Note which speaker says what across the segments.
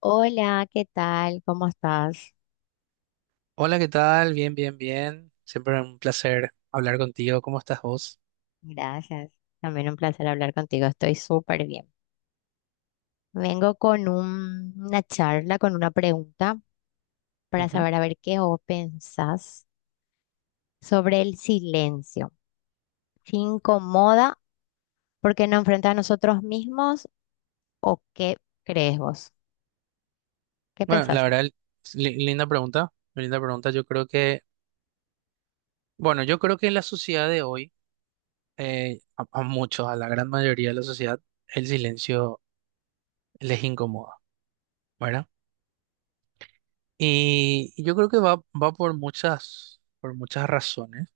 Speaker 1: Hola, ¿qué tal? ¿Cómo estás?
Speaker 2: Hola, ¿qué tal? Bien, bien, bien. Siempre un placer hablar contigo. ¿Cómo estás vos?
Speaker 1: Gracias. También un placer hablar contigo. Estoy súper bien. Vengo con una charla, con una pregunta para
Speaker 2: Ujú.
Speaker 1: saber a ver qué vos pensás sobre el silencio. ¿Se incomoda porque nos enfrenta a nosotros mismos o qué crees vos? ¿Qué
Speaker 2: Bueno, la
Speaker 1: pensás?
Speaker 2: verdad, linda pregunta. Linda pregunta. Yo creo que en la sociedad de hoy, a muchos, a la gran mayoría de la sociedad, el silencio les incomoda, ¿verdad? Y yo creo que va por muchas razones,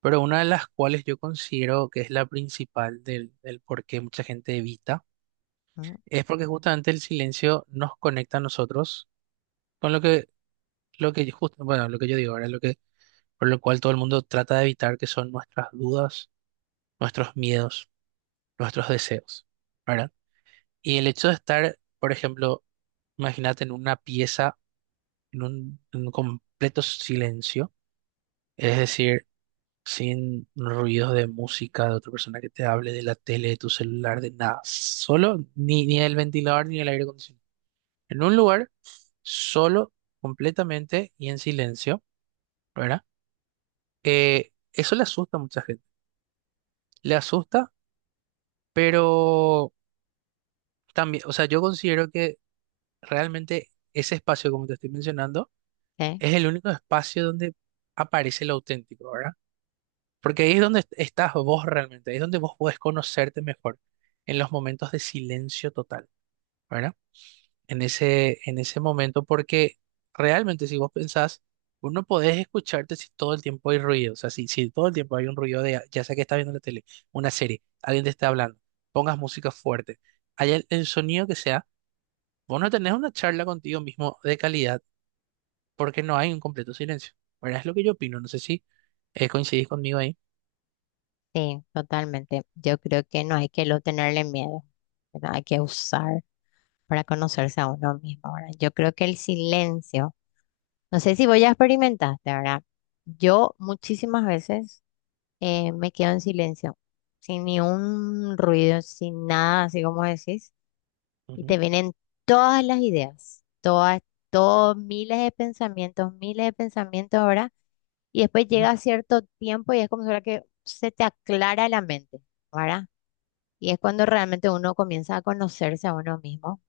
Speaker 2: pero una de las cuales yo considero que es la principal del por qué mucha gente evita,
Speaker 1: Mm,
Speaker 2: es porque justamente el silencio nos conecta a nosotros con lo que yo digo ahora, por lo cual todo el mundo trata de evitar, que son nuestras dudas, nuestros miedos, nuestros deseos, ¿verdad? Y el hecho de estar, por ejemplo, imagínate en una pieza, en un completo silencio, es decir, sin ruidos de música, de otra persona que te hable, de la tele, de tu celular, de nada, solo, ni el ventilador, ni el aire acondicionado. En un lugar solo, completamente y en silencio, ¿verdad? Eso le asusta a mucha gente. Le asusta, pero también, o sea, yo considero que realmente ese espacio, como te estoy mencionando,
Speaker 1: ¿eh?
Speaker 2: es el único espacio donde aparece lo auténtico, ¿verdad? Porque ahí es donde estás vos realmente, ahí es donde vos podés conocerte mejor, en los momentos de silencio total, ¿verdad? en ese momento, porque realmente si vos pensás, vos no podés escucharte si todo el tiempo hay ruido, o sea, si todo el tiempo hay un ruido de, ya sea que estás viendo la tele, una serie, alguien te está hablando, pongas música fuerte, haya el sonido que sea, vos no tenés una charla contigo mismo de calidad porque no hay un completo silencio. Bueno, es lo que yo opino, no sé si ¿coincidís conmigo ahí?
Speaker 1: Sí, totalmente. Yo creo que no hay que lo tenerle miedo, ¿verdad? Hay que usar para conocerse a uno mismo. Ahora, yo creo que el silencio. No sé si vos ya experimentaste, ¿verdad? Yo muchísimas veces me quedo en silencio, sin ni un ruido, sin nada, así como decís, y
Speaker 2: Ujú,
Speaker 1: te vienen todas las ideas, todas, todos miles de pensamientos, ¿verdad? Y después
Speaker 2: ujú.
Speaker 1: llega cierto tiempo y es como si fuera que se te aclara la mente, ¿verdad? Y es cuando realmente uno comienza a conocerse a uno mismo,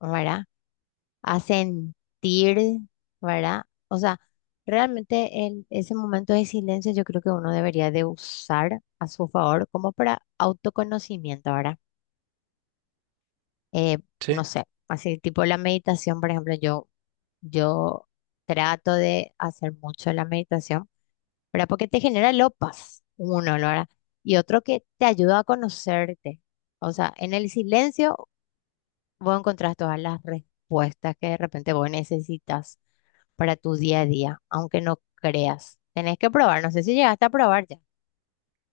Speaker 1: ¿verdad? A sentir, ¿verdad? O sea, realmente ese momento de silencio yo creo que uno debería de usar a su favor como para autoconocimiento, ¿verdad? Eh, no
Speaker 2: Sí.
Speaker 1: sé, así tipo la meditación, por ejemplo, yo trato de hacer mucho la meditación, ¿verdad? Porque te genera lo paz, uno, ¿no? ¿Verdad? Y otro que te ayuda a conocerte. O sea, en el silencio vos encontrás todas las respuestas que de repente vos necesitas para tu día a día, aunque no creas. Tenés que probar, no sé si llegaste a probar ya,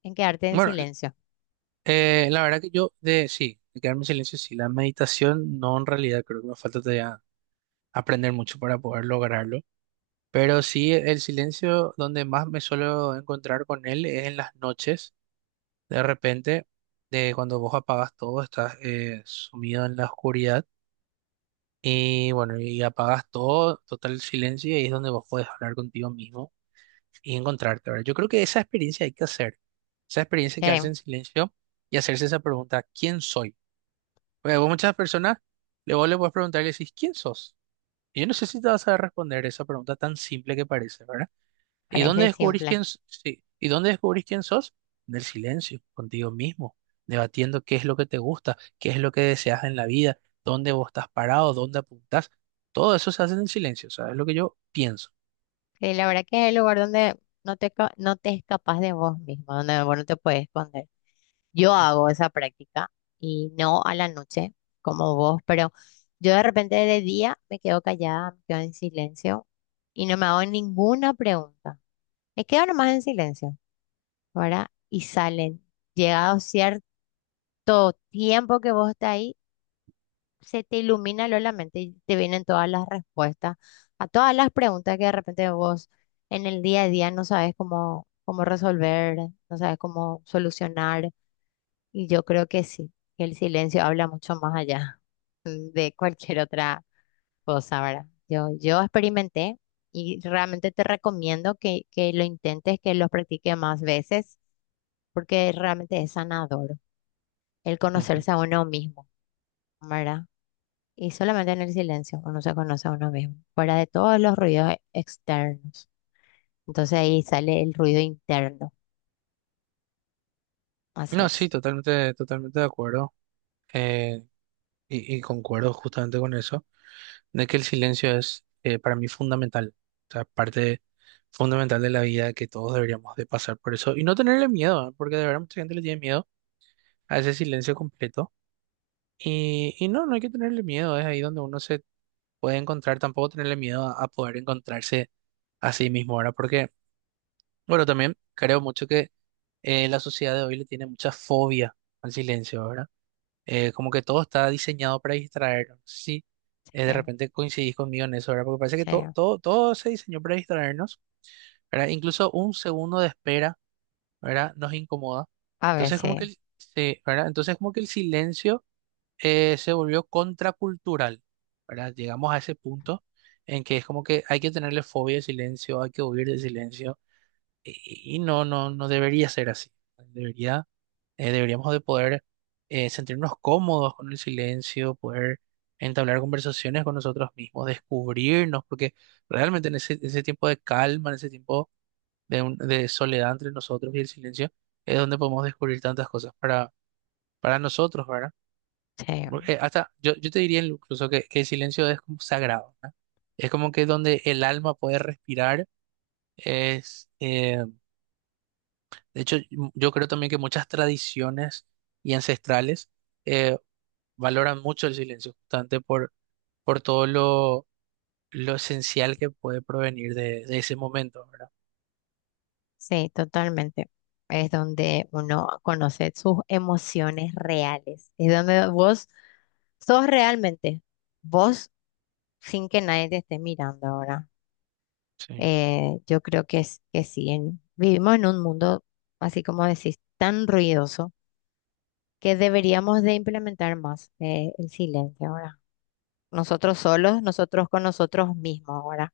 Speaker 1: en quedarte en
Speaker 2: Bueno,
Speaker 1: silencio.
Speaker 2: la verdad que yo de sí, de quedarme en silencio, sí, la meditación no en realidad creo que me falta todavía aprender mucho para poder lograrlo. Pero sí, el silencio donde más me suelo encontrar con él es en las noches. De repente, de cuando vos apagas todo, estás sumido en la oscuridad y bueno, y apagas todo, total silencio y ahí es donde vos podés hablar contigo mismo y encontrarte, ¿verdad? Yo creo que esa experiencia hay que hacer. Esa experiencia de
Speaker 1: Eh,
Speaker 2: quedarse en silencio y hacerse esa pregunta, ¿quién soy? Porque vos muchas personas, luego le puedes preguntar y le decís, ¿quién sos? Y yo no sé si te vas a responder esa pregunta tan simple que parece, ¿verdad? ¿Y dónde
Speaker 1: parece
Speaker 2: descubrís
Speaker 1: simple.
Speaker 2: quién, s- sí, ¿y dónde descubrís quién sos? En el silencio, contigo mismo, debatiendo qué es lo que te gusta, qué es lo que deseas en la vida, dónde vos estás parado, dónde apuntás. Todo eso se hace en el silencio, ¿sabes? Es lo que yo pienso.
Speaker 1: Sí, la verdad que es el lugar donde no te escapas de vos mismo, donde vos no te puedes esconder. Yo hago esa práctica y no a la noche como vos, pero yo de repente de día me quedo callada, me quedo en silencio y no me hago ninguna pregunta. Me quedo nomás en silencio, ¿verdad? Y salen, llegado cierto tiempo que vos estás ahí, se te ilumina lo la mente y te vienen todas las respuestas a todas las preguntas que de repente vos en el día a día no sabes cómo, cómo resolver, no sabes cómo solucionar. Y yo creo que sí, que el silencio habla mucho más allá de cualquier otra cosa, ¿verdad? Yo experimenté y realmente te recomiendo que lo intentes, que lo practiques más veces, porque realmente es sanador el
Speaker 2: Ujú.
Speaker 1: conocerse a uno mismo, ¿verdad? Y solamente en el silencio uno se conoce a uno mismo, fuera de todos los ruidos externos. Entonces ahí sale el ruido interno. Así
Speaker 2: No, sí,
Speaker 1: es.
Speaker 2: totalmente, totalmente de acuerdo. eh, y concuerdo justamente con eso, de que el silencio es para mí fundamental, o sea, parte fundamental de la vida que todos deberíamos de pasar por eso y no tenerle miedo, ¿eh? Porque de verdad mucha gente le tiene miedo a ese silencio completo y no, no hay que tenerle miedo, es ahí donde uno se puede encontrar, tampoco tenerle miedo a poder encontrarse a sí mismo ahora, porque bueno, también creo mucho que la sociedad de hoy le tiene mucha fobia al silencio, ¿verdad? Como que todo está diseñado para distraernos. Sí, de
Speaker 1: Sí,
Speaker 2: repente coincidís conmigo en eso, ¿verdad? Porque parece que todo,
Speaker 1: sí.
Speaker 2: todo, todo se diseñó para distraernos, ¿verdad? Incluso un segundo de espera, ¿verdad? Nos incomoda.
Speaker 1: A
Speaker 2: Entonces, como que
Speaker 1: veces,
Speaker 2: el, sí, ¿verdad? Entonces, como que el silencio se volvió contracultural, ¿verdad? Llegamos a ese punto en que es como que hay que tenerle fobia al silencio, hay que huir del silencio y no, no, no debería ser así. Debería, deberíamos de poder sentirnos cómodos con el silencio, poder entablar conversaciones con nosotros mismos, descubrirnos, porque realmente en ese tiempo de calma, en ese tiempo de soledad entre nosotros y el silencio, es donde podemos descubrir tantas cosas para nosotros, ¿verdad?
Speaker 1: sí, sí,
Speaker 2: Porque hasta yo te diría incluso que el silencio es como sagrado, ¿verdad? Es como que donde el alma puede respirar, es... eh, De hecho, yo creo también que muchas tradiciones y ancestrales eh, valoran mucho el silencio, justamente por todo lo esencial que puede provenir de ese momento, ¿verdad?
Speaker 1: sí, totalmente. Es donde uno conoce sus emociones reales. Es donde vos sos realmente vos sin que nadie te esté mirando ahora.
Speaker 2: Sí,
Speaker 1: Yo creo que, que sí, vivimos en un mundo, así como decís, tan ruidoso que deberíamos de implementar más el silencio ahora. Nosotros solos, nosotros con nosotros mismos ahora.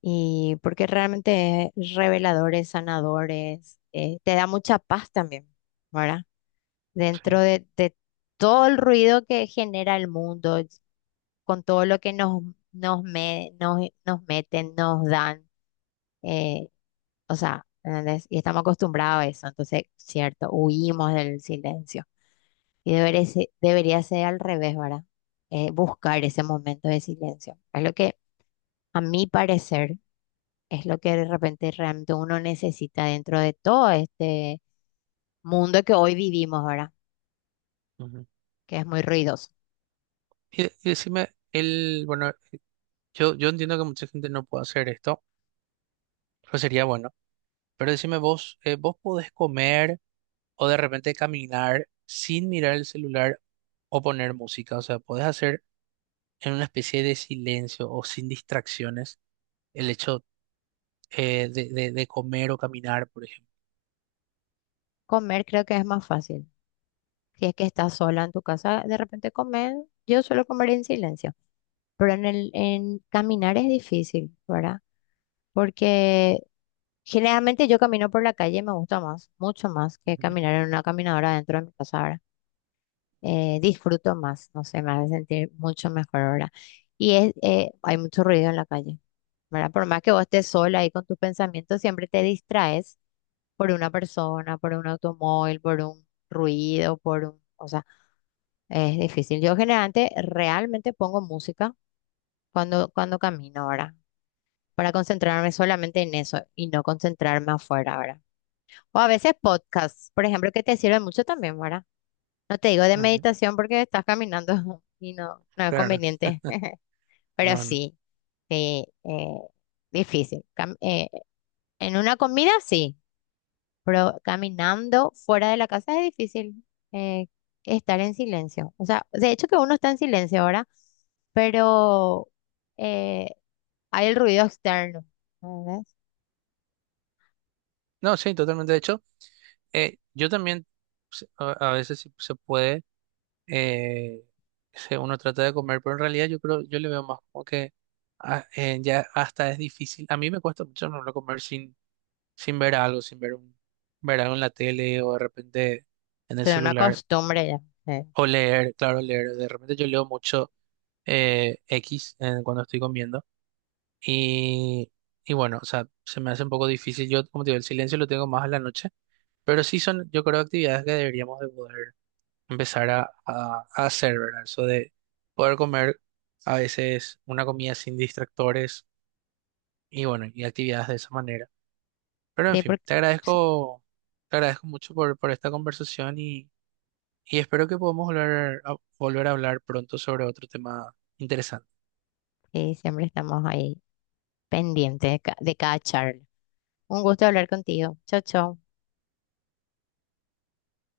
Speaker 1: Y porque realmente es revelador, es sanador, es, te da mucha paz también, ¿verdad? Dentro
Speaker 2: sí.
Speaker 1: de, de todo el ruido que genera el mundo, con todo lo que nos, me- nos, nos meten, nos dan, eh, o sea, ¿entendés? Y estamos acostumbrados a eso, entonces, cierto, huimos del silencio. Y debería ser al revés, ¿verdad? Buscar ese momento de silencio. Es lo que, a mi parecer, es lo que de repente realmente uno necesita dentro de todo este mundo que hoy vivimos, ¿verdad?
Speaker 2: Ujú.
Speaker 1: Que es muy ruidoso.
Speaker 2: Y decime, bueno, yo entiendo que mucha gente no puede hacer esto, pero sería bueno. Pero decime vos, ¿vos podés comer o de repente caminar sin mirar el celular o poner música? O sea, ¿podés hacer en una especie de silencio o sin distracciones el hecho de comer o caminar, por ejemplo.
Speaker 1: Comer creo que es más fácil. Si es que estás sola en tu casa, de repente comer, yo suelo comer en silencio, pero en caminar es difícil, ¿verdad? Porque generalmente yo camino por la calle y me gusta más, mucho más que
Speaker 2: Ujú,
Speaker 1: caminar en una caminadora dentro de mi casa, ¿verdad? Disfruto más, no sé, me hace sentir mucho mejor ahora. Y es, hay mucho ruido en la calle, ¿verdad? Por más que vos estés sola ahí con tus pensamientos, siempre te distraes por una persona, por un automóvil, por un ruido, por un... O sea, es difícil. Yo generalmente realmente pongo música cuando camino ahora, para concentrarme solamente en eso y no concentrarme afuera ahora. O a veces podcasts, por ejemplo, que te sirven mucho también, ¿verdad? No te digo de
Speaker 2: ujú.
Speaker 1: meditación porque estás caminando y no, no es
Speaker 2: Claro,
Speaker 1: conveniente, pero
Speaker 2: no, no,
Speaker 1: sí, sí, difícil. En una comida sí, pero caminando fuera de la casa es difícil eh, estar en silencio. O sea, de hecho que uno está en silencio ahora, pero eh, hay el ruido externo, ¿entendés?
Speaker 2: no, sí, totalmente. De hecho, yo también a veces si se puede, eh, uno trata de comer, pero en realidad yo le veo más como que ya hasta es difícil. A mí me cuesta mucho no comer sin ver algo, sin ver algo en la tele o de repente en el
Speaker 1: Entonces, es una
Speaker 2: celular
Speaker 1: costumbre ya. Eh.
Speaker 2: o leer, claro, leer. De repente yo leo mucho X cuando estoy comiendo. Y, y bueno, o sea, se me hace un poco difícil. Yo, como te digo, el silencio lo tengo más a la noche, pero sí son, yo creo, actividades que deberíamos de poder empezar a hacer, ¿verdad? Eso de poder comer a veces una comida sin distractores y bueno, y actividades de esa manera. Pero en
Speaker 1: Sí,
Speaker 2: fin,
Speaker 1: porque
Speaker 2: te
Speaker 1: sí,
Speaker 2: agradezco, te agradezco mucho por esta conversación y espero que podamos volver a hablar pronto sobre otro tema interesante.
Speaker 1: sí, siempre estamos ahí pendientes de de cada charla. Un gusto hablar contigo. Chao, chao.